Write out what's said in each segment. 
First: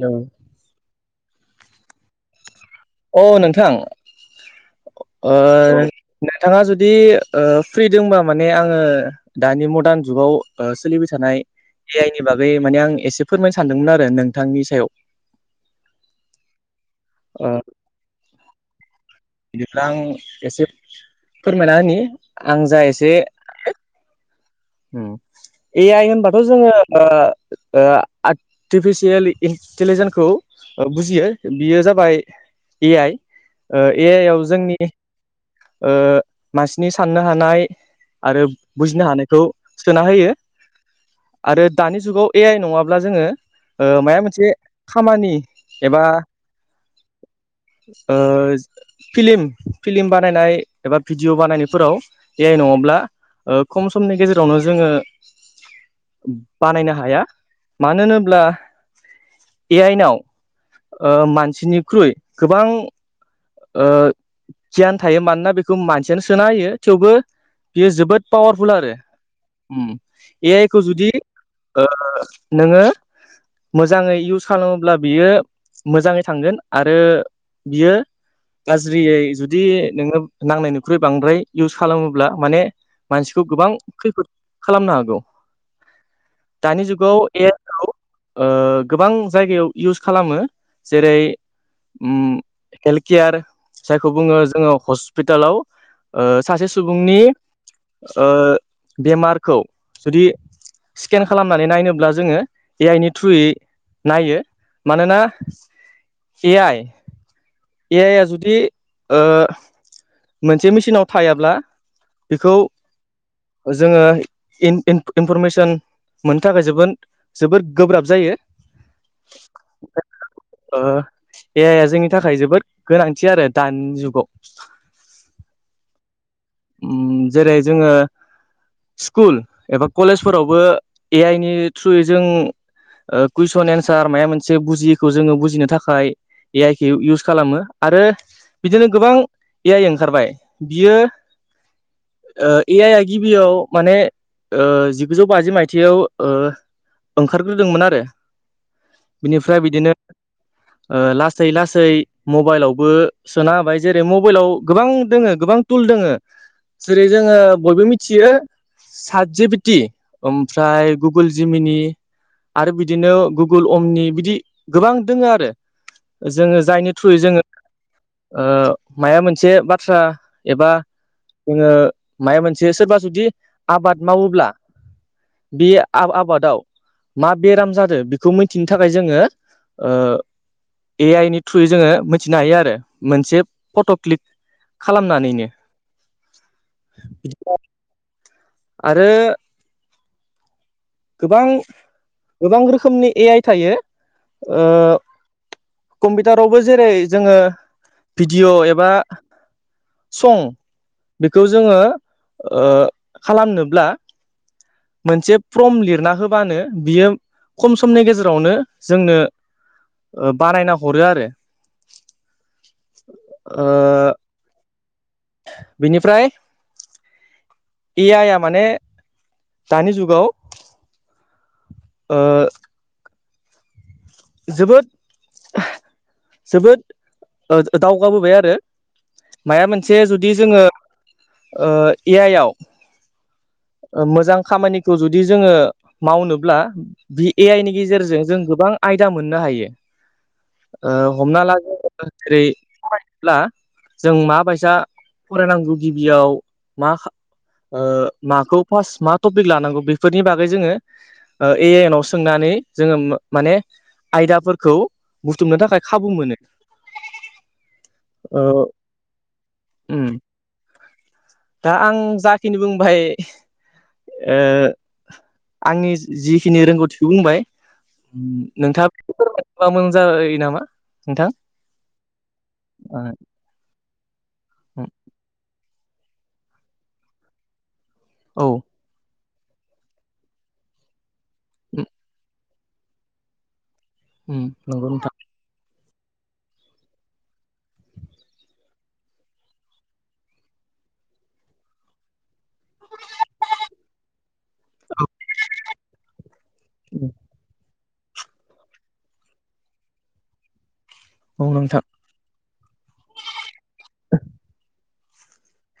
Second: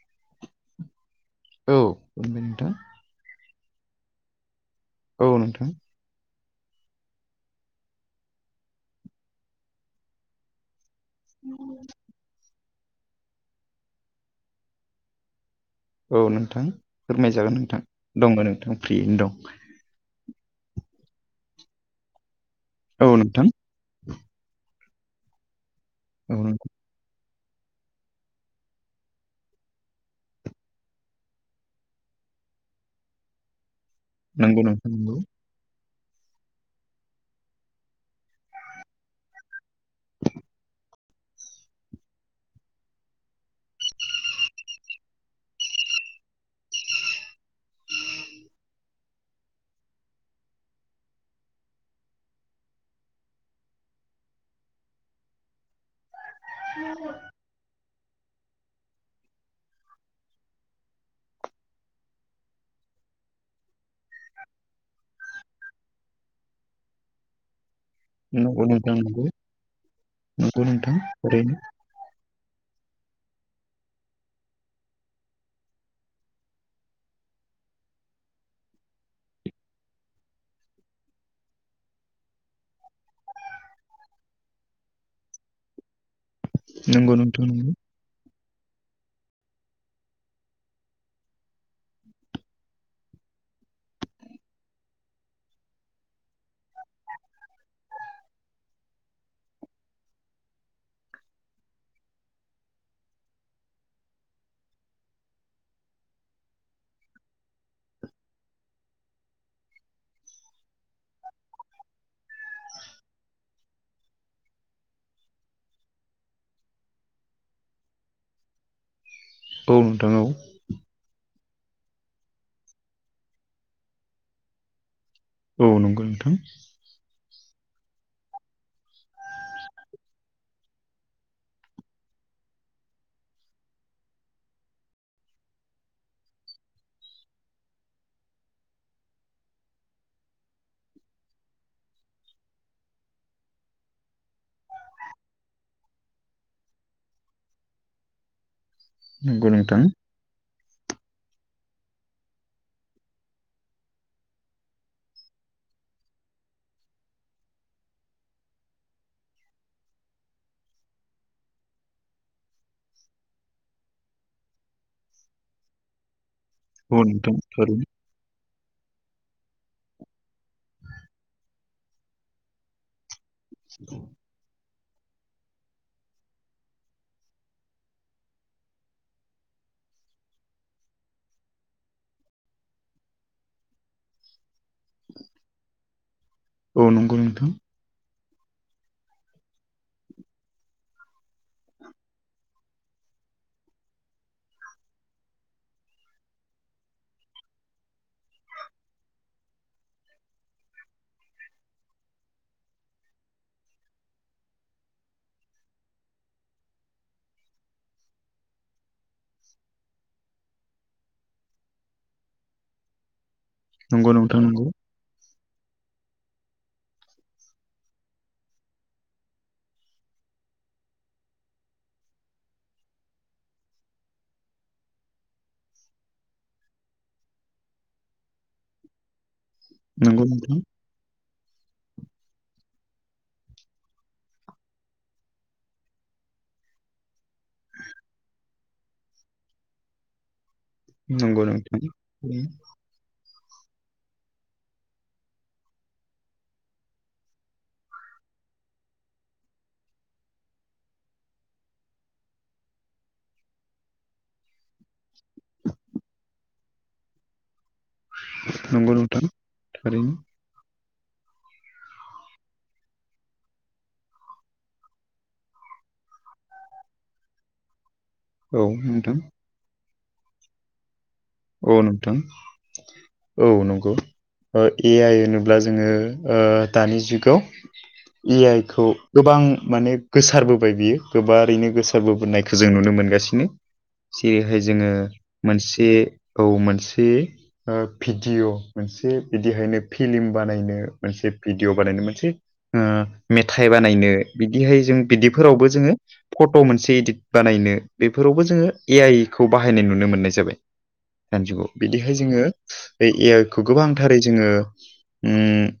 औ औ खुलुमबाय नोंथां। औ नोंथां औ ओ नोंथां नोंथाङा जुदि ओ फ्रि दंबा माने आङो दानि मडार्न जुगाव सोलिबाय थानाय ए आइनि बागै माने आं एसे फोरमायनो सानदोंमोन आरो नोंथांनि सायाव औ नोंथां ओ फोरमायजागोन नोंथां दं नोंथां फ्रियैनो दं। बेफ्राय आं एसे फोरमायना होनि आं जा एसे औ नोंथां ए आइ औ होनबाथ' नोंथां जोङो ओ ओ आर्टिफिसियेल इन्टिलिजेन्सखौ ओ बुजियो बियो जाबाय ए आइ ओ ए आइ आव नंगौ जोंनि नोंथां नंगौ ओ मानसिनि साननो हानाय आरो बुजिनो हानाय खौ सोना होयो आरो दानि जुगाव ए आइ नङाब्ला जोङो ओ माया मोनसे खामानि एबा ओ फिल्म फिल्म बानायनाय एबा भिडिय' बानायनायफोराव ए आइ नङाब्ला ओ खम समनि गेजेरावनो जोङो बानायनो हाया मानो होनोब्ला ए आइनाव मानसिनिख्रुइ गोबां ओ गियान थायो मानोना बेखौ मानसियानो सोना होयो थेवबो बियो जोबोद नंगौ पावारफुल आरो नोंथां नंगौ ए नंगौ आइ खौ नोंथां जुदि ओरैनो ओ नोङो मोजाङै इउस खालामोब्ला बियो मोजाङै थांगोन आरो बियो गाज्रियै जुदि नोङो नांनायनायनिख्रुइ बांद्राय इउस खालामोब्ला माने मानसिखौ गोबां खैफोद खालामनो हागौ। दानि नंगौ जुगाव नोंथां ए नंगौ औ ओ गोबां जायगायाव इउस खालामो जेरै उम हेल्थ केयार जायखौ बुङो जोङो हस्पिटालाव सासे सुबुंनि ओ बेमारखौ जुदि स्केन खालामनानै नायनोब्ला जोङो ए आइ नि थ्रुयै नायो मानोना ए आइ ए आइ ओ जुदि मोनसे मेसिनाव थायाब्ला बेखौ जोङो इन- इनफरमेसन मोननो थाखाय जोबोद जोबोर गोब्राब जायो। औ नोंथां औ ओ ए आइ आ जोंनि थाखाय जोबोद गोनांथि आरो दानि जुगाव औ नंगौ नोंथां जेरै जोङो स्कुल एबा कलेजफोरावबो ए आइ नि थ्रुयै जों कुइसन एन्सार माबा मोनसे बुजियखौ जोङो बुजिनो थाखाय ए आइखौ इउस खालामो आरो बिदिनो गोबां ए आइ ओंखारबाय बियो ए आइ आ गिबियाव माने जिगुजौ बाजि मायथाइयाव ओंखारग्रोदोंमोन आरो नंगौ बिनिफ्राय नोंथां बिदिनो लासै लासै मबाइलावबो सोना होबाय जेरै मबाइलाव गोबां दोङो गोबां थुल दोङो जेरै जोङो बयबो मिथियो सादजेबिटि ओमफ्राय गुगोल जिमिनि आरो बिदिनो गुगोल अमनि बिदि गोबां दोङो आरो जोङो औ जायनि थ्रुयै नोंथां जोङो थारैनो माया मोनसे बाथ्रा एबा जोङो माया मोनसे सोरबा जुदि आबाद मावोब्ला बे आबादाव मा बेराम जादों बेखौ मिथिनो थाखाय जोङो ए आइ नि थ्रुयै जोङो मिथिनो हायो आरो मोनसे फट' क्लिक खालामनानैनो [inaudible] औ नंगौ नोंथां आरो गोबां गोबां रोखोमनि ए आइ थायो कम्पिउटारावबो जेरै जोङो भिडिय' एबा सं बेखौ जोङो खालामनोब्ला मोनसे फर्म लिरना होबानो बियो खम समनि गेजेरावनो जोंनो बानायना हरो आरो ओ नंगौ नोंथां नंगौ बिनिफ्राय ए आइ आ माने दानि जुगाव ओ जोबोद जोबोद दावगाबोबाय आरो माया मोनसे नंगौ जुदि नोंथां जोङो ए आइ आव मोजां खामानिखौ जुदि जोङो मावनोब्ला भि ए आइ नि गेजेरजों जों गोबां आयदा मोननो हायो नंगौ हमना नोंथां लागो जेरै ब्ला जों माबायसा फरायनांगौ गिबियाव मा माखौ फार्स्ट मा टपिक लानांगौ बेफोरनि बागै जोङो ए आइ नाव सोंनानै जोङो माने आयदाफोरखौ बुथुमनो थाखाय खाबु मोनो ओ नंगौ नोंथां थारैनो उम दा आं जाखिनि बुंबाय आंनि जिखिनि रोंगौथिखौ बुंबाय औ नोंथाङाबो नोंथां फोरमायना होबा मोजां जायो नामा नोंथां औ नोंथां ओ औ नंगौ ए आइ होनोब्ला जोङो दानि जुगाव ए औ आइ खौ गोबां माने गोसारबोबाय बियो गोबारैनो उम गोसारबोबोनायखौ जों नुनो मोनगासिनो उम जेरैहाय जोङो नंगौ नोंथां मोनसे औ मोनसे भिडिअ' मोनसे बिदिहायनो फिल्म बानायनो मोनसे भिडिअ बानायनो मोनसे मेथाइ बानायनो बिदिहाय जों बिदिफोरावबो जोङो फट' मोनसे इडिट बानायनो बेफोरावबो जोङो ए आइ खौ बाहायनाय नुनो मोननाय जाबाय दानि औ जुगाव नोंथां बिदिहाय जोङो बे ए आइ खौ गोबांथारै जोङो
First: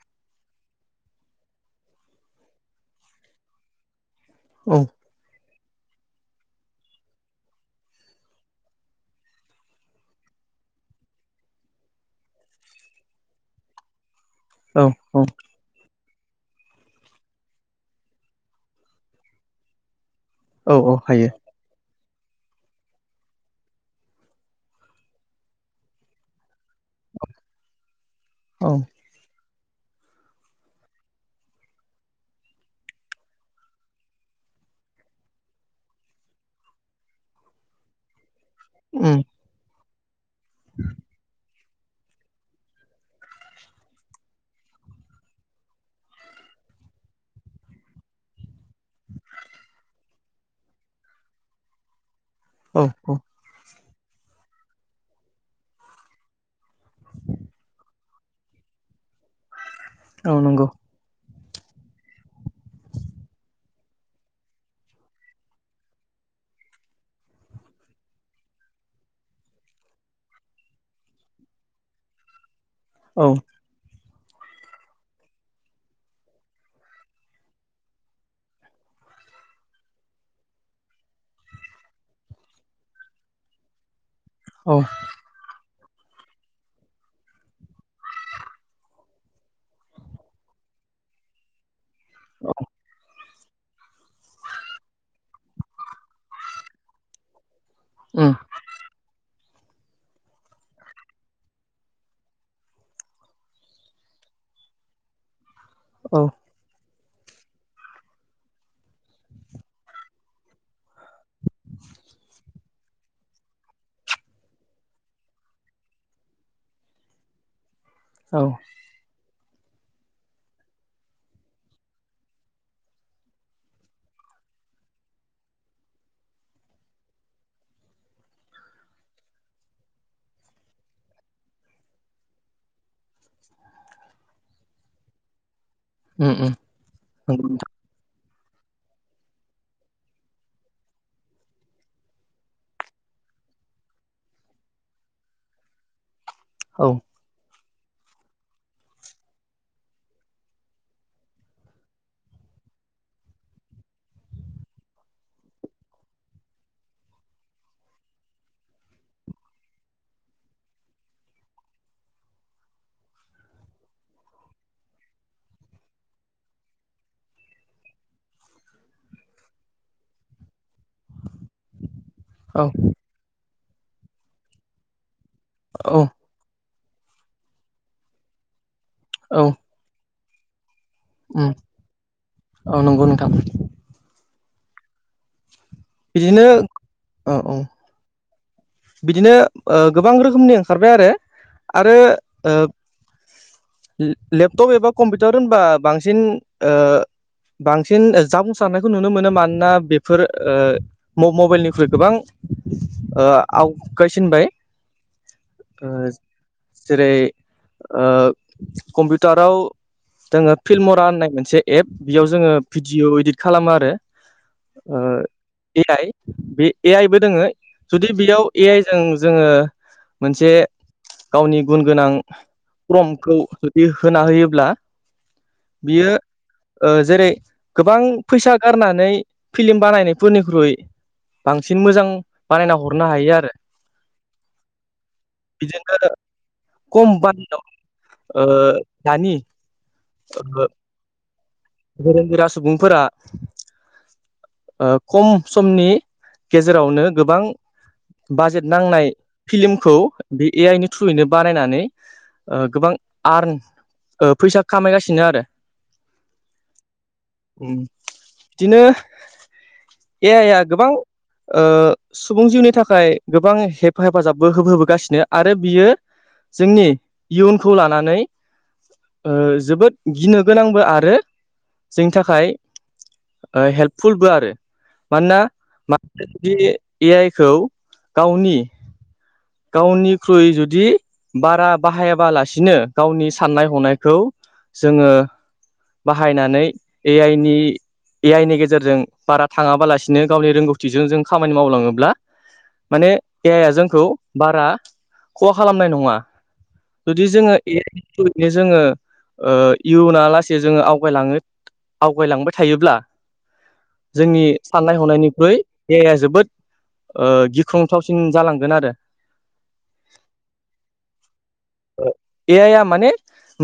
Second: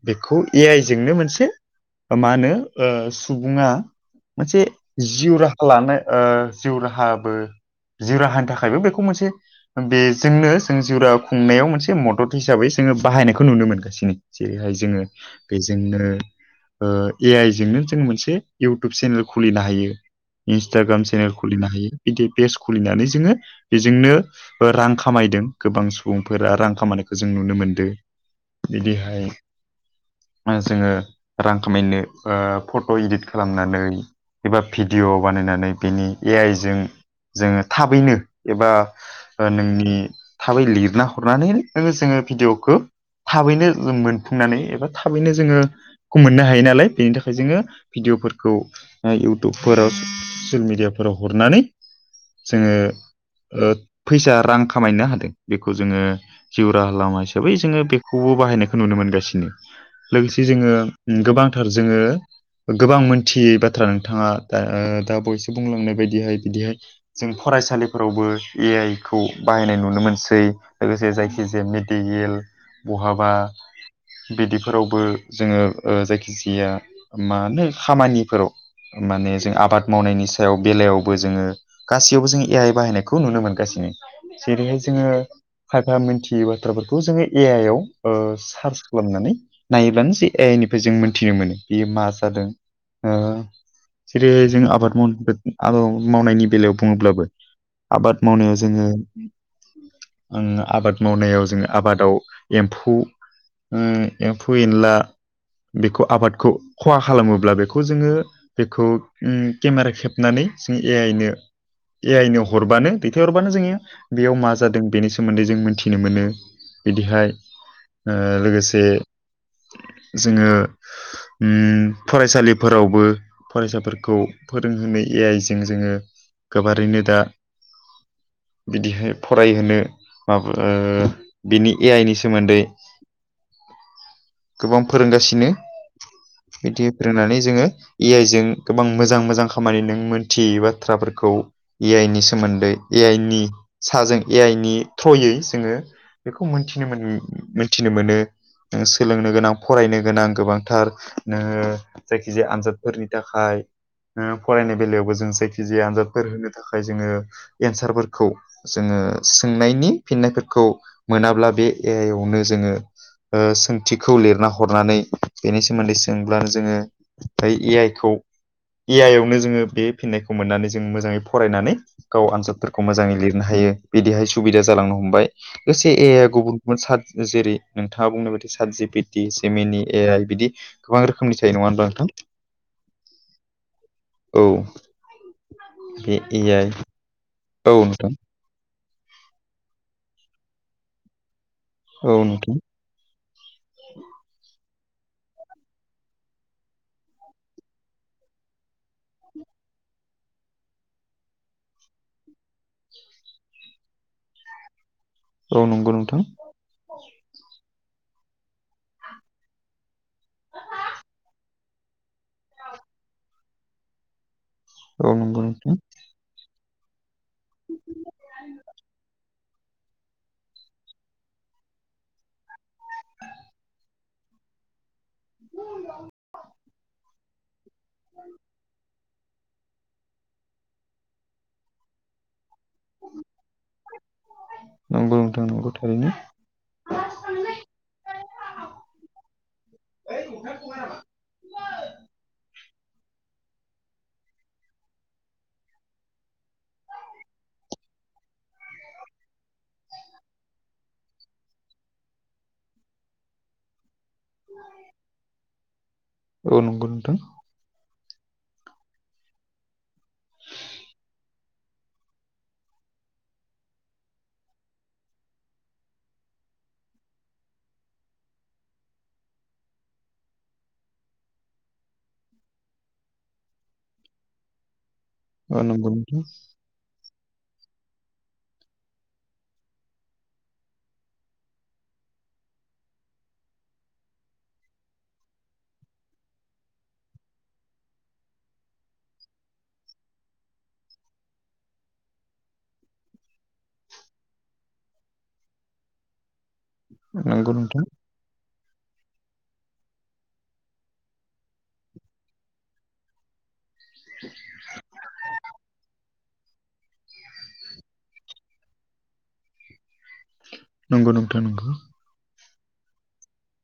बेखौ ए आइ जोंनो मोनसे मा होनो सुबुङा मोनसे औ जिउ राहा लानाय जिउ राहाबो जिउ राहानि थाखायबो बेखौ मोनसे बेजोंनो जों जरा खुंनायाव मोनसे मदद हिसाबै जोङो बाहायनायखौ नुनो मोनगासिनो जेरैहाय औ जोङो औ बेजोंनो ए आइजोंनो जों मोनसे इउटुब चेनेल खुलिनो हायो औ औ इन्सटाग्राम हायो सेनेल खुलिनो हायो बिदि पेज खुलिनानै जोङो बेजोंनो रां खामायदों गोबां सुबुंफोरा रां खामानायखौ जों नुनो मोनदों औ बिदिहाय [inaudible] जोङो रां खामायनो ओ फट' इदिट खालामनानै एबा भिडिय' बानायनानै बिनि ए आइजों जोङो थाबैनो एबा उम नोंनि थाबै लिरना हरनानै नोङो जोङो भिडिअ'खौ थाबैनो जों मोनफुंनानै एबा थाबैनो जोङो खौ मोननो हायो नालाय बेनि थाखाय जोङो भिडिअ'फोरखौ इउटुबफोराव ससियेल मिडियाफोराव हरनानै जोङो औ औ फैसा रां खामायनो हादों बेखौ जोङो जिउ राहा लामा हिसाबै जोङो बेखौबो बाहायनायखौ नुनो मोनगासिनो औ लोगोसे नंगौ जोङो गोबांथार जोङो गोबां मोनथियै बाथ्रा नोंथाङा दा ओ दा बयसो बुंलांनाय बायदिहाय बिदिहाय जों फरायसालिफोरावबो ए आइ खौ बाहायनाय नुनो मोनसै लोगोसे जायखिजाया मेदिगेल औ बहाबा बिदिफोरावबो जोङो ओ जायखिजाया मा होनो खामानिफोराव माने जों आबाद मावनायनि सायाव बेलायावबो जोङो गासैयावबो जों ए आइ बाहायनायखौ नुनो मोनगासिनो औ जेरैहाय जोङो फाइफा मिथियै बाथ्राफोरखौ जोङो ए आइ आव सार्स खालामनानै नायोब्लानो ज एइ निफ्राय जों मोनथिनो मोनो बेयो मा जादों जेरैहाय जों आबाद माव आबाद मावनायनि बेलायाव बुङोब्लाबो आबाद उम मावनायाव जोङो आं आबाद मावनायाव जोङो आबादाव एम्फौ एम्फौ एनला बेखौ औ आबादखौ खहा खालामोब्ला बेखौ जोङो बेखौ उम केमेरा खेबनानै जों ए आइ नो ए आइनो हरबानो दैथायहर- बानो जोङो बेयाव मा जादों बेनि सोमोन्दै जों मिथिनो मोनो बिदिहाय ओ औ लोगोसे जोङो उम फरायसालिफोरावबो फरायसाफोरखौ फोरोंहोनो ए आइजों जोङो गोबारैनो दा बिदिहाय फरायहोनो माबा ओ बिनि ए आइ नि सोमोन्दै गोबां फोरोंगासिनो उम उम बिदि फोरोंनानै नंगौ जोङो नोंथां इ आइ जों गोबां मोजां मोजां खामानि नों मोनथियै बाथ्राफोरखौ ए आइ नि सोमोन्दै ए आइ नि साजों ए आइ नि थ्रयै जोङो बेखौ औ मोनथिनो मोन मोनथिनो मोनो नों सोलोंनो गोनां फरायनो गोनां गोबांथार नोङो जायखिजाया आनजादफोरनि थाखाय नोङो फरायनाय बेलायावबो जों जायखिजाया आनजादफोर होनो थाखाय जोङो एन्सारफोरखौ जोङो सोंनायनि फिन्नायफोरखौ मोनाब्ला बे ए आइ यावनो जोङो ओ सों- थिखौ लिरना हरनानै बेनि सोमोन्दै सोंब्लानो जोङो बै ए आइ खौ ए आइ यावनो जोङो बे फिननायखौ मोननानै जों मोजाङै फरायनानै गाव आनजादफोरखौ मोजाङै लिरनो हायो बिदिहाय सुबिदा जालांनो हमबाय लोगोसे औ ए आइ आ गुबुन सात जेरै नोंथाङा बुंनाय बादि सातजिपिटि औ जेमिनि ए आइ बिदि गोबां रोखोमनि थायो उम नङा होनबा नोंथां औ नंगौ नोंथां औ बे ए बिदिनो आइ औ औ औ नोंथां बिदिनो ओ गोबां रोखोमनि ओंखारबाय आरो आरो औ ओ नोंथां लेपटप एबा कम्पिउटार होनबा बांसिन ओ बांसिन जाफुंसारनायखौ नुनो मोनो मानोना बेफोर ओ म मबाइलनिख्रुइ गोबां ओ आवगायसिनबाय औ ओ नंगौ नोंथां जेरै ओ कम्पिउटाराव जोङो फिल्मरा होननाय मोनसे एप बेयाव जोङो भिडिअ' इदिट खालामो आरो ओ औ नंगौ नोंथां ए आइ बे ए आइ बो दोङो जुदि बेयाव ए आइ जों जोङो मोनसे गावनि गुन गोनां फ्रमखौ जुदि होना होयोब्ला बियो ओ जेरै गोबां फैसा गारनानै फिलिम बानायनायफोरनिख्रुइ बांसिन मोजां बानायना हर- हरनो हायो आरो नंगौ नोंथां नंगौ थारैनो बिदिनो कम बाजेदाव ओ दानि ओ गोरों गोरा सुबुंफोरा ओ खम समनि गेजेरावनो गोबां बाजेट नांनाय फिल्मखौ बे ए आइ नि थ्रुयैनो बानायनानै गोबां आर्न फैसा खामायगासिनो आरो औ नंगौ नोंथां बिदिनो ए आइया गोबां ओ सुबुं जिउनि थाखाय गोबां हेफाजाबबो होबोगासिनो आरो बियो जोंनि इयुनखौ लानानै ओ जोबोद गिनो गोनांबो आरो जोंनि थाखाय हेल्पफुलबो आरो मानोना औ नंगौ नोंथां माखासे जुदि ए आइखौ गावनि गावनिख्रुइ जुदि बारा बाहायाबालासिनो गावनि साननाय हनायखौ जोङो बाहायनानै ए आइ नि ए आइ नि गे जेरजों बारा थाङाबालासिनो गावनि रोंगौथिजों जों खामानि मावलाङोब्ला माने ए आइआ जोंखौ बारा खहा खालामनाय नङा जुदि नंगौ जोङो नोंथां जै जोङो ओ इयुना लासै जोङो आवगायलाङो आवगायलांबाय थायोब्ला जोंनि साननाय हनायनिख्रुइ ए आइया जोबोद ओ गिख्रंथावसिन जालांगोन आरो नंगौ नोंथां नंगौ ए आइया माने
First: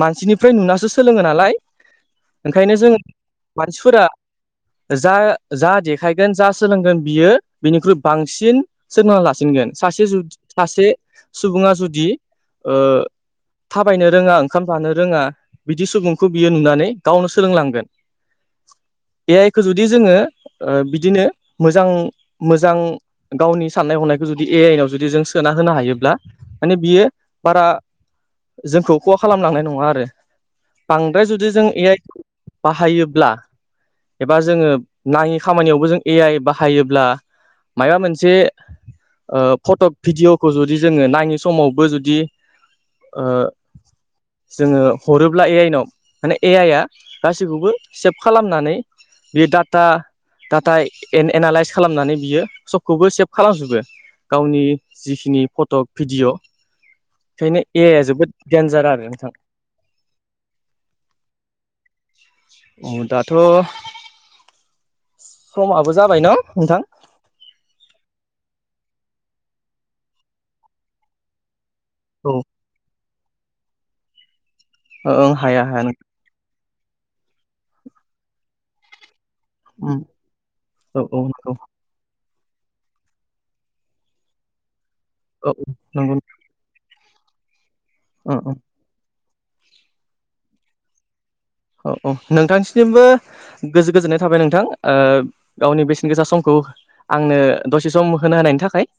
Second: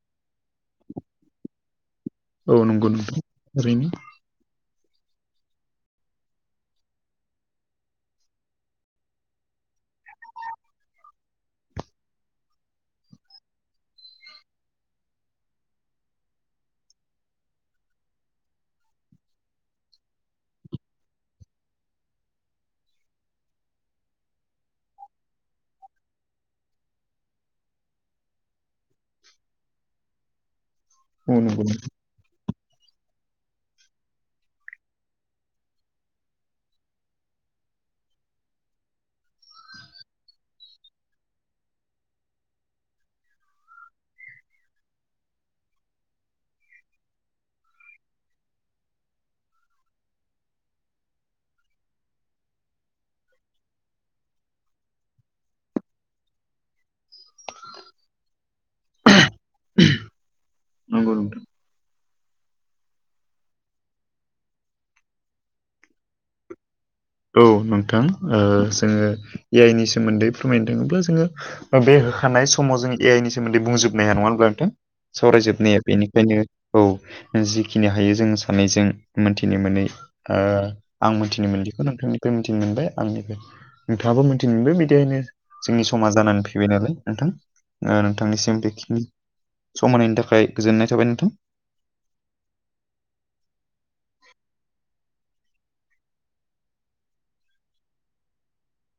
मानसिनिफ्राय नुनासो सोलोङो नालाय औ ओंखायनो नंगौ जों नोंथां ओरैनो मानसिफोरा जा जा देखायगोन जा सोलोंगोन बियो बिनिख्रुइ बांसिन सोरना लासिनगोन सासे सासे सुबुङा जुदि ओ थाबायनो रोङा ओंखाम जानो रोङा बिदि सुबुंखौ बियो नुनानै गावनो सोलोंलांगोन ए आइखौ जुदि जोङो बिदिनो मोजां मोजां गावनि साननाय हनायखौ जुदि ए आइनाआव जुदि जों सोना होनो हायोब्ला माने बियो बारा जोंखौ खहा खालामलांनाय नङा आरो बांद्राय औ जुदि नंगौ जों ए आइ बाहायोब्ला एबा जोङो नाङि खामानियावबो जों ए आइ बाहायोब्ला माबा मोनसे ओ फट' भिडिअ'खौ जुदि जोङो नायै समावबो जुदि ओ जोङो हरोब्ला ए आइनाव माने ए आइ आ गासैखौबो सेभ खालामनानै बे डाटा डाटा एन एनालइस खालामनानै बियो सबखौबो सेभ खालामजोबो गावनि जिखिनि फटक भिडिय ओंखायनो ए आइ आ जोबोद देनजार आरो नोंथां नंगौ नोंथां औ दाथ समाबो जाबाय न नोंथां औ नोंथां जोङो ओ ए आइ नि सोमोन्दै फोरमायनो थाङोब्ला जोङो बे औ होखानाय समाव जों ए आइ नि सोमोन्दै बुंजोबनो हाया नङा होनबा नोंथां सावरायजोबनो हाया बेनिखायनो औ जिखिनि हायो जों सानैनायजों मोनथिनो मोनै ओ औ आं औ नंगौ मोनथिनो मोनि खौ नोंथांनिफ्राय मिथिनो मोनबाय आंनिफ्राय नोंथाङाबो मिथिनो मोनबाय बिदिहायनो औ जोंनि नंगौ समाज जानानै फै फैबाय नालाय नोंथां औ नोंथांनिसिम बेखिनि समायनि थाखाय गोजोननाय थाबाय नोंथां औ औ नोंथांसिमबो गोजो गोजोननाय थाबाय नोंथां गावनि बेसेन गोसा समखौ आंनो दसे सम होनो होनायनि थाखाय